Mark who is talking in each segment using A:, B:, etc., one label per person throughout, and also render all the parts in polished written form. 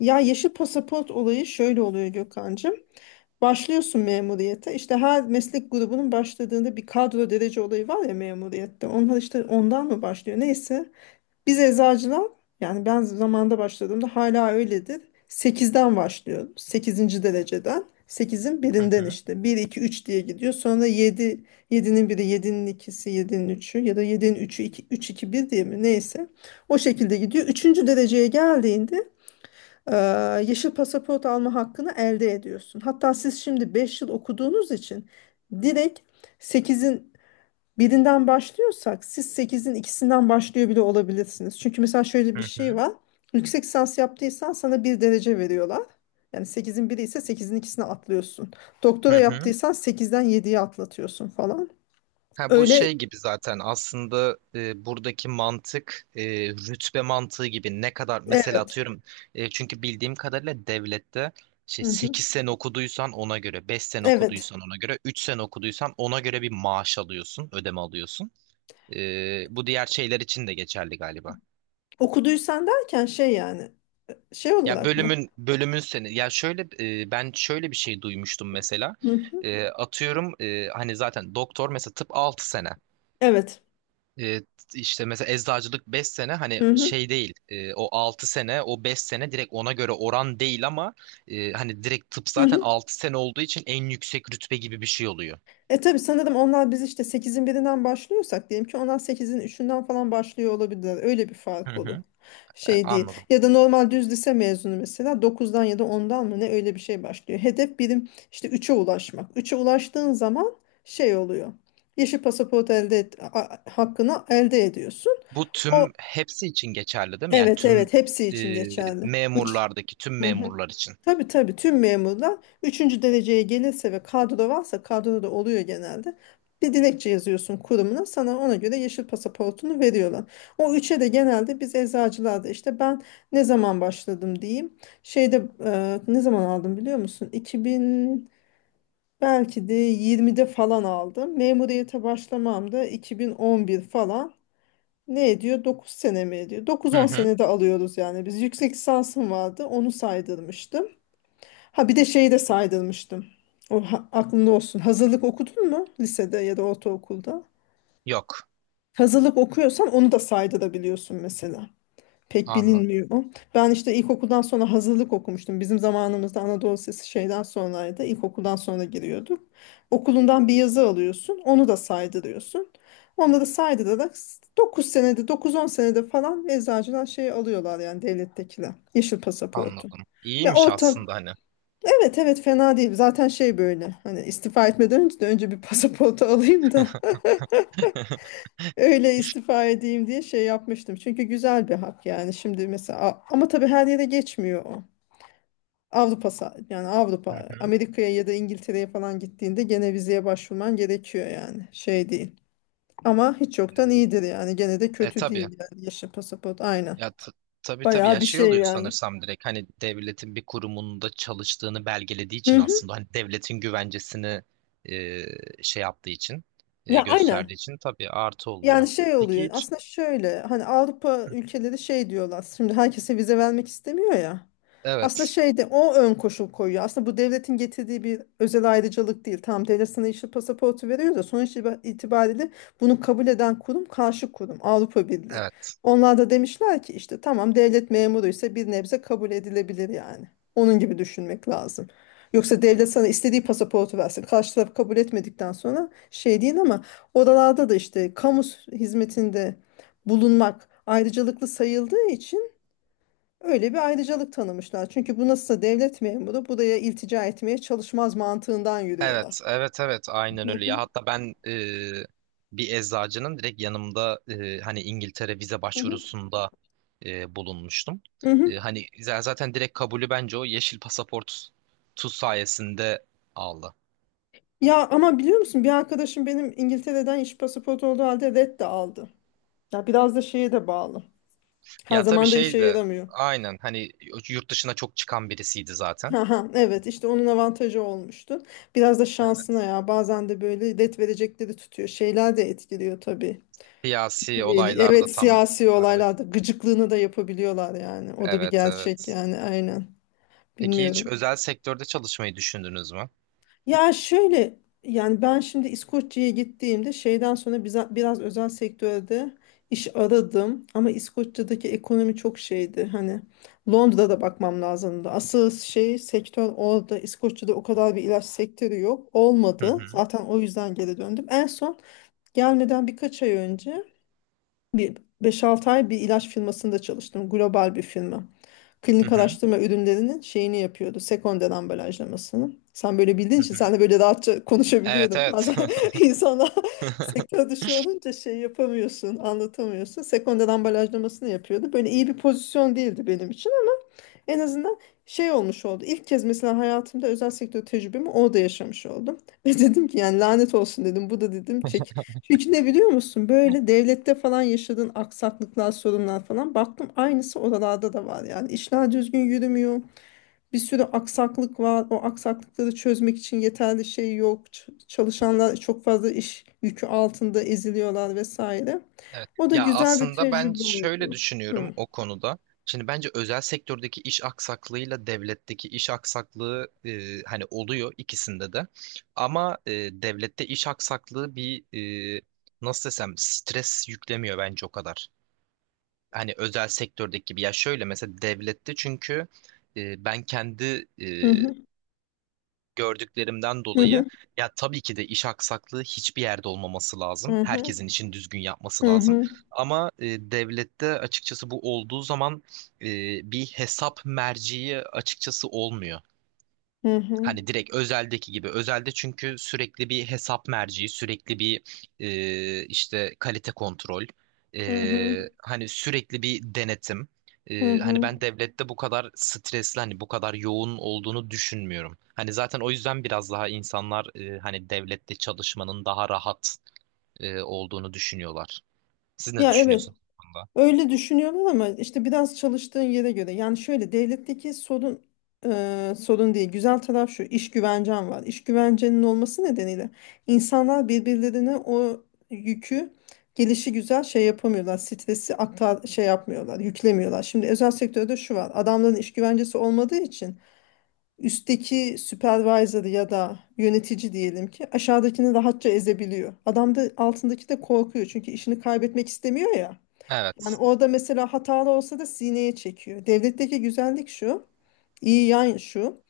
A: Ya yeşil pasaport olayı şöyle oluyor Gökhan'cığım. Başlıyorsun memuriyete. İşte her meslek grubunun başladığında bir kadro derece olayı var ya memuriyette. Onlar işte ondan mı başlıyor? Neyse. Biz eczacılar yani ben zamanda başladığımda hala öyledir. Sekizden başlıyorum, sekizinci dereceden, sekizin
B: Hı
A: birinden
B: hı,
A: işte. Bir 2 3 diye gidiyor. Sonra yedi, yedi'nin biri, yedi'nin ikisi, yedi'nin üçü ya da yedi'nin üçü, iki üç iki bir diye mi? Neyse. O şekilde gidiyor. Üçüncü dereceye geldiğinde e, yeşil pasaport alma hakkını elde ediyorsun. Hatta siz şimdi 5 yıl okuduğunuz için direkt sekizin birinden başlıyorsak siz sekizin ikisinden başlıyor bile olabilirsiniz. Çünkü mesela şöyle
B: hı
A: bir şey
B: hı,
A: var. Yüksek lisans yaptıysan sana bir derece veriyorlar. Yani sekizin biri ise sekizin ikisine atlıyorsun.
B: hı
A: Doktora
B: hı.
A: yaptıysan sekizden 7'ye atlatıyorsun falan.
B: Ha, bu
A: Öyle,
B: şey gibi zaten aslında buradaki mantık rütbe mantığı gibi ne kadar mesela
A: evet.
B: atıyorum, çünkü bildiğim kadarıyla devlette şey
A: Hı hı.
B: 8 sene okuduysan ona göre, 5 sene
A: Evet.
B: okuduysan ona göre, 3 sene okuduysan ona göre bir maaş alıyorsun, ödeme alıyorsun. Bu diğer şeyler için de geçerli galiba.
A: Okuduysan derken şey yani şey
B: Ya
A: olarak mı?
B: bölümün seni, ya şöyle ben şöyle bir şey duymuştum mesela.
A: Hı hı.
B: Atıyorum, hani zaten doktor mesela tıp 6 sene.
A: Evet.
B: E, işte mesela eczacılık 5 sene, hani
A: Hı hı.
B: şey değil, o 6 sene o 5 sene direkt ona göre oran değil ama hani direkt tıp
A: Hı
B: zaten
A: hı.
B: 6 sene olduğu için en yüksek rütbe gibi bir şey oluyor.
A: E tabii sanırım onlar, biz işte sekizin birinden başlıyorsak diyelim ki onlar sekizin üçünden falan başlıyor olabilirler. Öyle bir
B: Hı
A: fark olur.
B: hı.
A: Şey değil.
B: Anladım.
A: Ya da normal düz lise mezunu mesela dokuzdan ya da ondan mı ne öyle bir şey başlıyor. Hedef birim işte üçe ulaşmak. Üçe ulaştığın zaman şey oluyor. Yeşil pasaport elde et, hakkını elde ediyorsun.
B: Bu
A: O
B: tüm hepsi için geçerli değil mi? Yani
A: evet,
B: tüm
A: evet hepsi için
B: e,
A: geçerli.
B: memurlardaki tüm
A: 3.
B: memurlar için.
A: Tabii tabii tüm memurlar üçüncü dereceye gelirse ve kadro varsa, kadro da oluyor genelde. Bir dilekçe yazıyorsun kurumuna, sana ona göre yeşil pasaportunu veriyorlar. O üçe de genelde biz eczacılarda işte, ben ne zaman başladım diyeyim. Şeyde ne zaman aldım biliyor musun? 2000, belki de 20'de falan aldım. Memuriyete başlamam da 2011 falan. Ne ediyor? Dokuz sene mi ediyor? Dokuz
B: Hı
A: on
B: hı.
A: senede alıyoruz yani. Biz, yüksek lisansım vardı onu saydırmıştım. Ha bir de şeyi de saydırmıştım. O aklında olsun. Hazırlık okudun mu lisede ya da ortaokulda?
B: Yok.
A: Hazırlık okuyorsan onu da saydırabiliyorsun mesela. Pek
B: Anladım.
A: bilinmiyor o. Ben işte ilkokuldan sonra hazırlık okumuştum. Bizim zamanımızda Anadolu Lisesi şeyden sonraydı. İlkokuldan sonra giriyorduk. Okulundan bir yazı alıyorsun. Onu da saydırıyorsun. Onları saydırarak 9 senede, dokuz on senede falan eczacıdan şey alıyorlar yani devlettekiler. Yeşil pasaportu.
B: Anladım.
A: Ya
B: İyiymiş
A: orta,
B: aslında hani.
A: evet evet fena değil. Zaten şey, böyle hani istifa etmeden önce de önce bir pasaportu alayım da öyle istifa edeyim diye şey yapmıştım. Çünkü güzel bir hak yani şimdi mesela, ama tabii her yere geçmiyor o. Yani
B: Hı
A: Avrupa,
B: hı.
A: Amerika'ya ya da İngiltere'ye falan gittiğinde gene vizeye başvurman gerekiyor, yani şey değil. Ama hiç yoktan iyidir yani, gene de
B: E
A: kötü
B: tabii.
A: değil yani yeşil pasaport, aynen.
B: Ya tabii tabii,
A: Bayağı
B: ya
A: bir
B: şey
A: şey
B: oluyor
A: yani.
B: sanırsam, direkt hani devletin bir kurumunda çalıştığını belgelediği
A: Hı
B: için
A: hı.
B: aslında hani devletin güvencesini şey yaptığı için
A: Ya
B: gösterdiği
A: aynen.
B: için tabii artı oluyor.
A: Yani şey
B: Peki
A: oluyor
B: hiç
A: aslında, şöyle hani Avrupa ülkeleri şey diyorlar, şimdi herkese vize vermek istemiyor ya, aslında
B: Evet
A: şeyde o ön koşul koyuyor. Aslında bu devletin getirdiği bir özel ayrıcalık değil. Tam devlet sana yeşil pasaportu veriyor da sonuç itibariyle bunu kabul eden kurum, karşı kurum Avrupa Birliği,
B: evet
A: onlar da demişler ki işte tamam devlet memuru ise bir nebze kabul edilebilir yani. Onun gibi düşünmek lazım. Yoksa devlet sana istediği pasaportu versin, karşı taraf kabul etmedikten sonra şey değil. Ama oralarda da işte kamu hizmetinde bulunmak ayrıcalıklı sayıldığı için öyle bir ayrıcalık tanımışlar. Çünkü bu, nasılsa devlet memuru buraya iltica etmeye çalışmaz mantığından yürüyorlar.
B: evet evet evet, aynen
A: Hı
B: öyle ya.
A: hı,
B: Hatta ben bir eczacının direkt yanımda hani İngiltere vize
A: hı hı,
B: başvurusunda bulunmuştum.
A: hı hı.
B: Hani zaten direkt kabulü, bence o yeşil pasaport tu sayesinde aldı.
A: Ya ama biliyor musun bir arkadaşım benim, İngiltere'den iş pasaportu olduğu halde red de aldı. Ya biraz da şeye de bağlı. Her
B: Ya tabii
A: zaman da işe
B: şey de,
A: yaramıyor.
B: aynen hani yurt dışına çok çıkan birisiydi zaten.
A: Aha, evet işte onun avantajı olmuştu. Biraz da şansına, ya bazen de böyle red verecekleri tutuyor. Şeyler de etkiliyor tabii.
B: Siyasi olaylarda
A: Evet,
B: tam
A: siyasi
B: aradaki.
A: olaylarda gıcıklığını da yapabiliyorlar yani. O da bir
B: Evet
A: gerçek
B: evet.
A: yani, aynen.
B: Peki hiç
A: Bilmiyorum.
B: özel sektörde çalışmayı düşündünüz mü?
A: Ya şöyle yani, ben şimdi İskoçya'ya gittiğimde şeyden sonra biraz özel sektörde iş aradım ama İskoçya'daki ekonomi çok şeydi. Hani Londra'da bakmam lazımdı. Asıl şey sektör orada. İskoçya'da o kadar bir ilaç sektörü yok.
B: Hı
A: Olmadı.
B: hı.
A: Zaten o yüzden geri döndüm. En son gelmeden birkaç ay önce bir beş altı ay bir ilaç firmasında çalıştım. Global bir firma.
B: Hı
A: Klinik
B: hı.
A: araştırma ürünlerinin şeyini yapıyordu. Sekonder ambalajlamasını. Sen böyle bildiğin
B: Hı
A: için
B: hı.
A: sen de böyle rahatça
B: Evet
A: konuşabiliyordun.
B: evet.
A: Bazen insana sektör dışı olunca şey yapamıyorsun, anlatamıyorsun. Sekonder ambalajlamasını yapıyordu. Böyle iyi bir pozisyon değildi benim için. En azından şey olmuş oldu. İlk kez mesela hayatımda özel sektör tecrübemi orada yaşamış oldum. Ve dedim ki yani lanet olsun dedim. Bu da dedim çek. Çünkü ne biliyor musun? Böyle devlette falan yaşadığın aksaklıklar, sorunlar falan. Baktım aynısı oralarda da var yani. İşler düzgün yürümüyor. Bir sürü aksaklık var. O aksaklıkları çözmek için yeterli şey yok. Çalışanlar çok fazla iş yükü altında eziliyorlar vesaire.
B: Evet.
A: O da
B: Ya
A: güzel bir
B: aslında ben
A: tecrübe
B: şöyle
A: oldu.
B: düşünüyorum
A: Hı.
B: o konuda. Şimdi bence özel sektördeki iş aksaklığıyla devletteki iş aksaklığı hani oluyor ikisinde de. Ama devlette iş aksaklığı bir, e, nasıl desem, stres yüklemiyor bence o kadar. Hani özel sektördeki gibi. Ya şöyle mesela devlette çünkü ben kendi
A: Hı hı.
B: gördüklerimden
A: Hı hı.
B: dolayı, ya tabii ki de iş aksaklığı hiçbir yerde olmaması lazım.
A: Hı hı.
B: Herkesin için düzgün yapması
A: Hı
B: lazım.
A: hı.
B: Ama devlette açıkçası bu olduğu zaman e, bir hesap merciği açıkçası olmuyor.
A: Hı hı.
B: Hani direkt özeldeki gibi. Özelde çünkü sürekli bir hesap merci, sürekli bir işte kalite kontrol,
A: Hı hı.
B: hani sürekli bir denetim.
A: Hı
B: Hani
A: hı.
B: ben devlette bu kadar stresli, hani bu kadar yoğun olduğunu düşünmüyorum. Hani zaten o yüzden biraz daha insanlar hani devlette çalışmanın daha rahat olduğunu düşünüyorlar. Siz ne
A: Ya evet.
B: düşünüyorsunuz bu konuda?
A: Öyle düşünüyorum ama işte biraz çalıştığın yere göre. Yani şöyle devletteki sorun, sorun değil. Güzel taraf şu. İş güvencen var. İş güvencenin olması nedeniyle insanlar birbirlerine o yükü gelişi güzel şey yapamıyorlar. Stresi aktar şey yapmıyorlar, yüklemiyorlar. Şimdi özel sektörde şu var. Adamların iş güvencesi olmadığı için üstteki supervisor ya da yönetici diyelim ki aşağıdakini rahatça ezebiliyor. Adam da altındaki de korkuyor çünkü işini kaybetmek istemiyor ya. Yani
B: Evet.
A: orada mesela hatalı olsa da sineye çekiyor. Devletteki güzellik şu, iyi yan şu,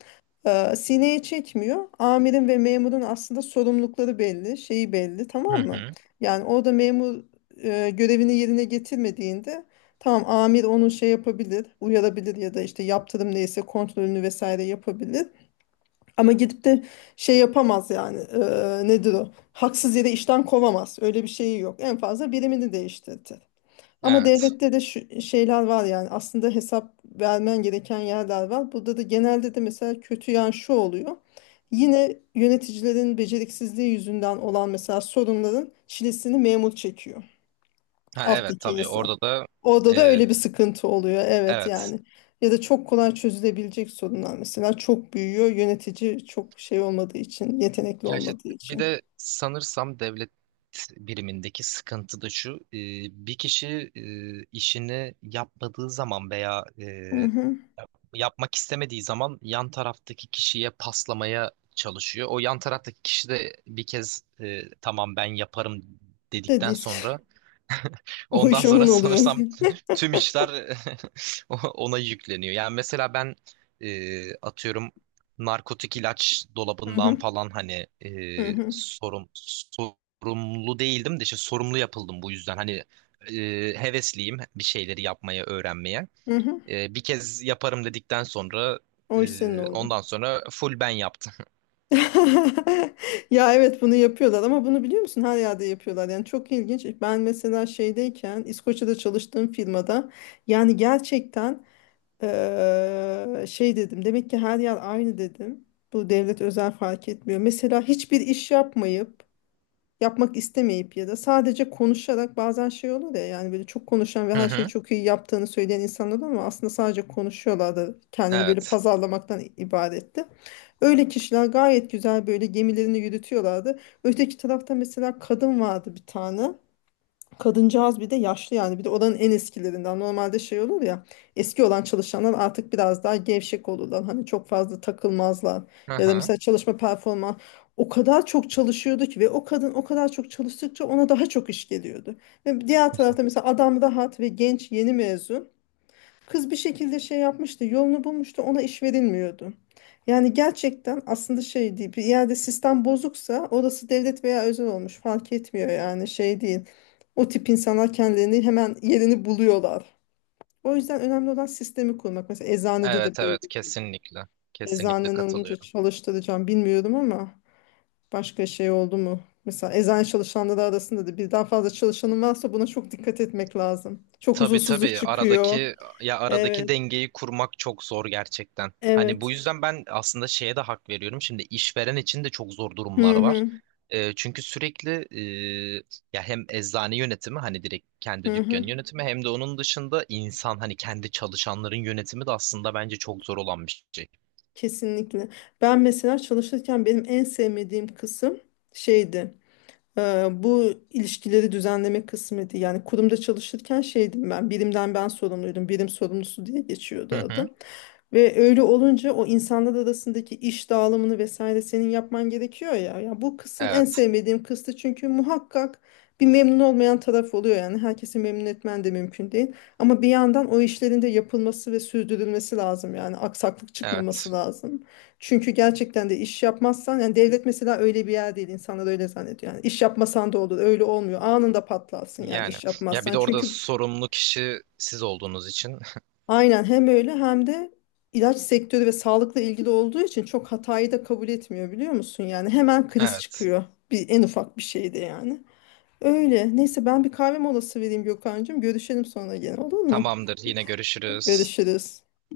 A: sineye çekmiyor. Amirin ve memurun aslında sorumlulukları belli, şeyi belli,
B: Hı
A: tamam mı?
B: hı.
A: Yani orada memur görevini yerine getirmediğinde, tamam amir onu şey yapabilir, uyarabilir ya da işte yaptırım neyse, kontrolünü vesaire yapabilir. Ama gidip de şey yapamaz yani, nedir o? Haksız yere işten kovamaz. Öyle bir şeyi yok. En fazla birimini değiştirdi. Ama
B: Evet.
A: devlette de şu şeyler var yani, aslında hesap vermen gereken yerler var. Burada da genelde de mesela kötü yan şu oluyor. Yine yöneticilerin beceriksizliği yüzünden olan mesela sorunların çilesini memur çekiyor.
B: Ha, evet
A: Alttaki
B: tabii
A: insan.
B: orada da
A: Orada da
B: e,
A: öyle bir sıkıntı oluyor. Evet
B: evet.
A: yani. Ya da çok kolay çözülebilecek sorunlar mesela çok büyüyor. Yönetici çok şey olmadığı için, yetenekli
B: Ya işte
A: olmadığı
B: bir
A: için.
B: de sanırsam devlet birimindeki sıkıntı da şu. Bir kişi işini yapmadığı zaman veya
A: Hı hı.
B: yapmak istemediği zaman yan taraftaki kişiye paslamaya çalışıyor. O yan taraftaki kişi de bir kez tamam ben yaparım dedikten
A: Dediyse
B: sonra
A: o
B: ondan
A: iş onun
B: sonra
A: oluyor.
B: sanırsam tüm işler ona yükleniyor. Yani mesela ben atıyorum narkotik ilaç
A: Hı hı.
B: dolabından falan, hani
A: Hı hı.
B: sorumlu değildim de işte sorumlu yapıldım bu yüzden. Hani e, hevesliyim bir şeyleri yapmaya, öğrenmeye.
A: Hı hı.
B: Bir kez yaparım dedikten sonra
A: O iş senin oldu.
B: ondan sonra full ben yaptım.
A: Ya evet bunu yapıyorlar, ama bunu biliyor musun, her yerde yapıyorlar yani çok ilginç. Ben mesela şeydeyken İskoçya'da çalıştığım firmada yani gerçekten, şey dedim, demek ki her yer aynı dedim. Bu devlet özel fark etmiyor. Mesela hiçbir iş yapmayıp, yapmak istemeyip ya da sadece konuşarak, bazen şey olur ya yani böyle çok konuşan ve
B: Hı
A: her şeyi
B: hı.
A: çok iyi yaptığını söyleyen insanlar var, ama aslında sadece konuşuyorlar da kendini böyle
B: Evet.
A: pazarlamaktan ibaretti. Öyle kişiler gayet güzel böyle gemilerini yürütüyorlardı. Öteki tarafta mesela kadın vardı bir tane. Kadıncağız bir de yaşlı yani, bir de oranın en eskilerinden, normalde şey olur ya, eski olan çalışanlar artık biraz daha gevşek olurlar hani, çok fazla takılmazlar
B: Hı
A: ya da
B: hı.
A: mesela çalışma performans, o kadar çok çalışıyordu ki ve o kadın o kadar çok çalıştıkça ona daha çok iş geliyordu. Ve diğer tarafta mesela adam rahat ve genç yeni mezun kız, bir şekilde şey yapmıştı, yolunu bulmuştu, ona iş verilmiyordu. Yani gerçekten aslında şey değil, bir yerde sistem bozuksa orası devlet veya özel olmuş fark etmiyor yani, şey değil. O tip insanlar kendilerini hemen yerini buluyorlar. O yüzden önemli olan sistemi kurmak. Mesela eczanede de
B: Evet
A: böyle.
B: evet kesinlikle. Kesinlikle
A: Eczanen olunca
B: katılıyorum.
A: çalıştıracağım bilmiyorum ama başka şey oldu mu? Mesela eczane çalışanları arasında da birden fazla çalışanın varsa buna çok dikkat etmek lazım. Çok
B: Tabii
A: huzursuzluk
B: tabii,
A: çıkıyor.
B: aradaki
A: Evet,
B: dengeyi kurmak çok zor gerçekten. Hani bu
A: evet.
B: yüzden ben aslında şeye de hak veriyorum. Şimdi işveren için de çok zor
A: Hı
B: durumlar var.
A: hı.
B: Çünkü sürekli, e, ya hem eczane yönetimi, hani direkt kendi
A: Hı hı,
B: dükkanı yönetimi, hem de onun dışında insan hani kendi çalışanların yönetimi de aslında bence çok zor olan bir şey.
A: kesinlikle. Ben mesela çalışırken benim en sevmediğim kısım şeydi. Bu ilişkileri düzenleme kısmıydı. Yani kurumda çalışırken şeydim ben, birimden ben sorumluydum, birim sorumlusu diye geçiyordu
B: Hı hı.
A: adım. Ve öyle olunca o insanlar arasındaki iş dağılımını vesaire senin yapman gerekiyor ya. Ya bu kısım en
B: Evet,
A: sevmediğim kısmı çünkü muhakkak bir memnun olmayan taraf oluyor yani. Herkesi memnun etmen de mümkün değil. Ama bir yandan o işlerin de yapılması ve sürdürülmesi lazım yani, aksaklık çıkmaması
B: evet.
A: lazım. Çünkü gerçekten de iş yapmazsan yani, devlet mesela öyle bir yer değil, insanlar öyle zannediyor. Yani iş yapmasan da olur, öyle olmuyor. Anında patlarsın yani
B: Yani,
A: iş
B: ya bir
A: yapmazsan.
B: de orada
A: Çünkü,
B: sorumlu kişi siz olduğunuz için.
A: aynen hem öyle hem de ilaç sektörü ve sağlıkla ilgili olduğu için çok hatayı da kabul etmiyor biliyor musun? Yani hemen kriz
B: Evet.
A: çıkıyor bir en ufak bir şeyde yani. Öyle. Neyse ben bir kahve molası vereyim Gökhan'cığım. Görüşelim sonra gene, olur mu?
B: Tamamdır. Yine görüşürüz.
A: Görüşürüz.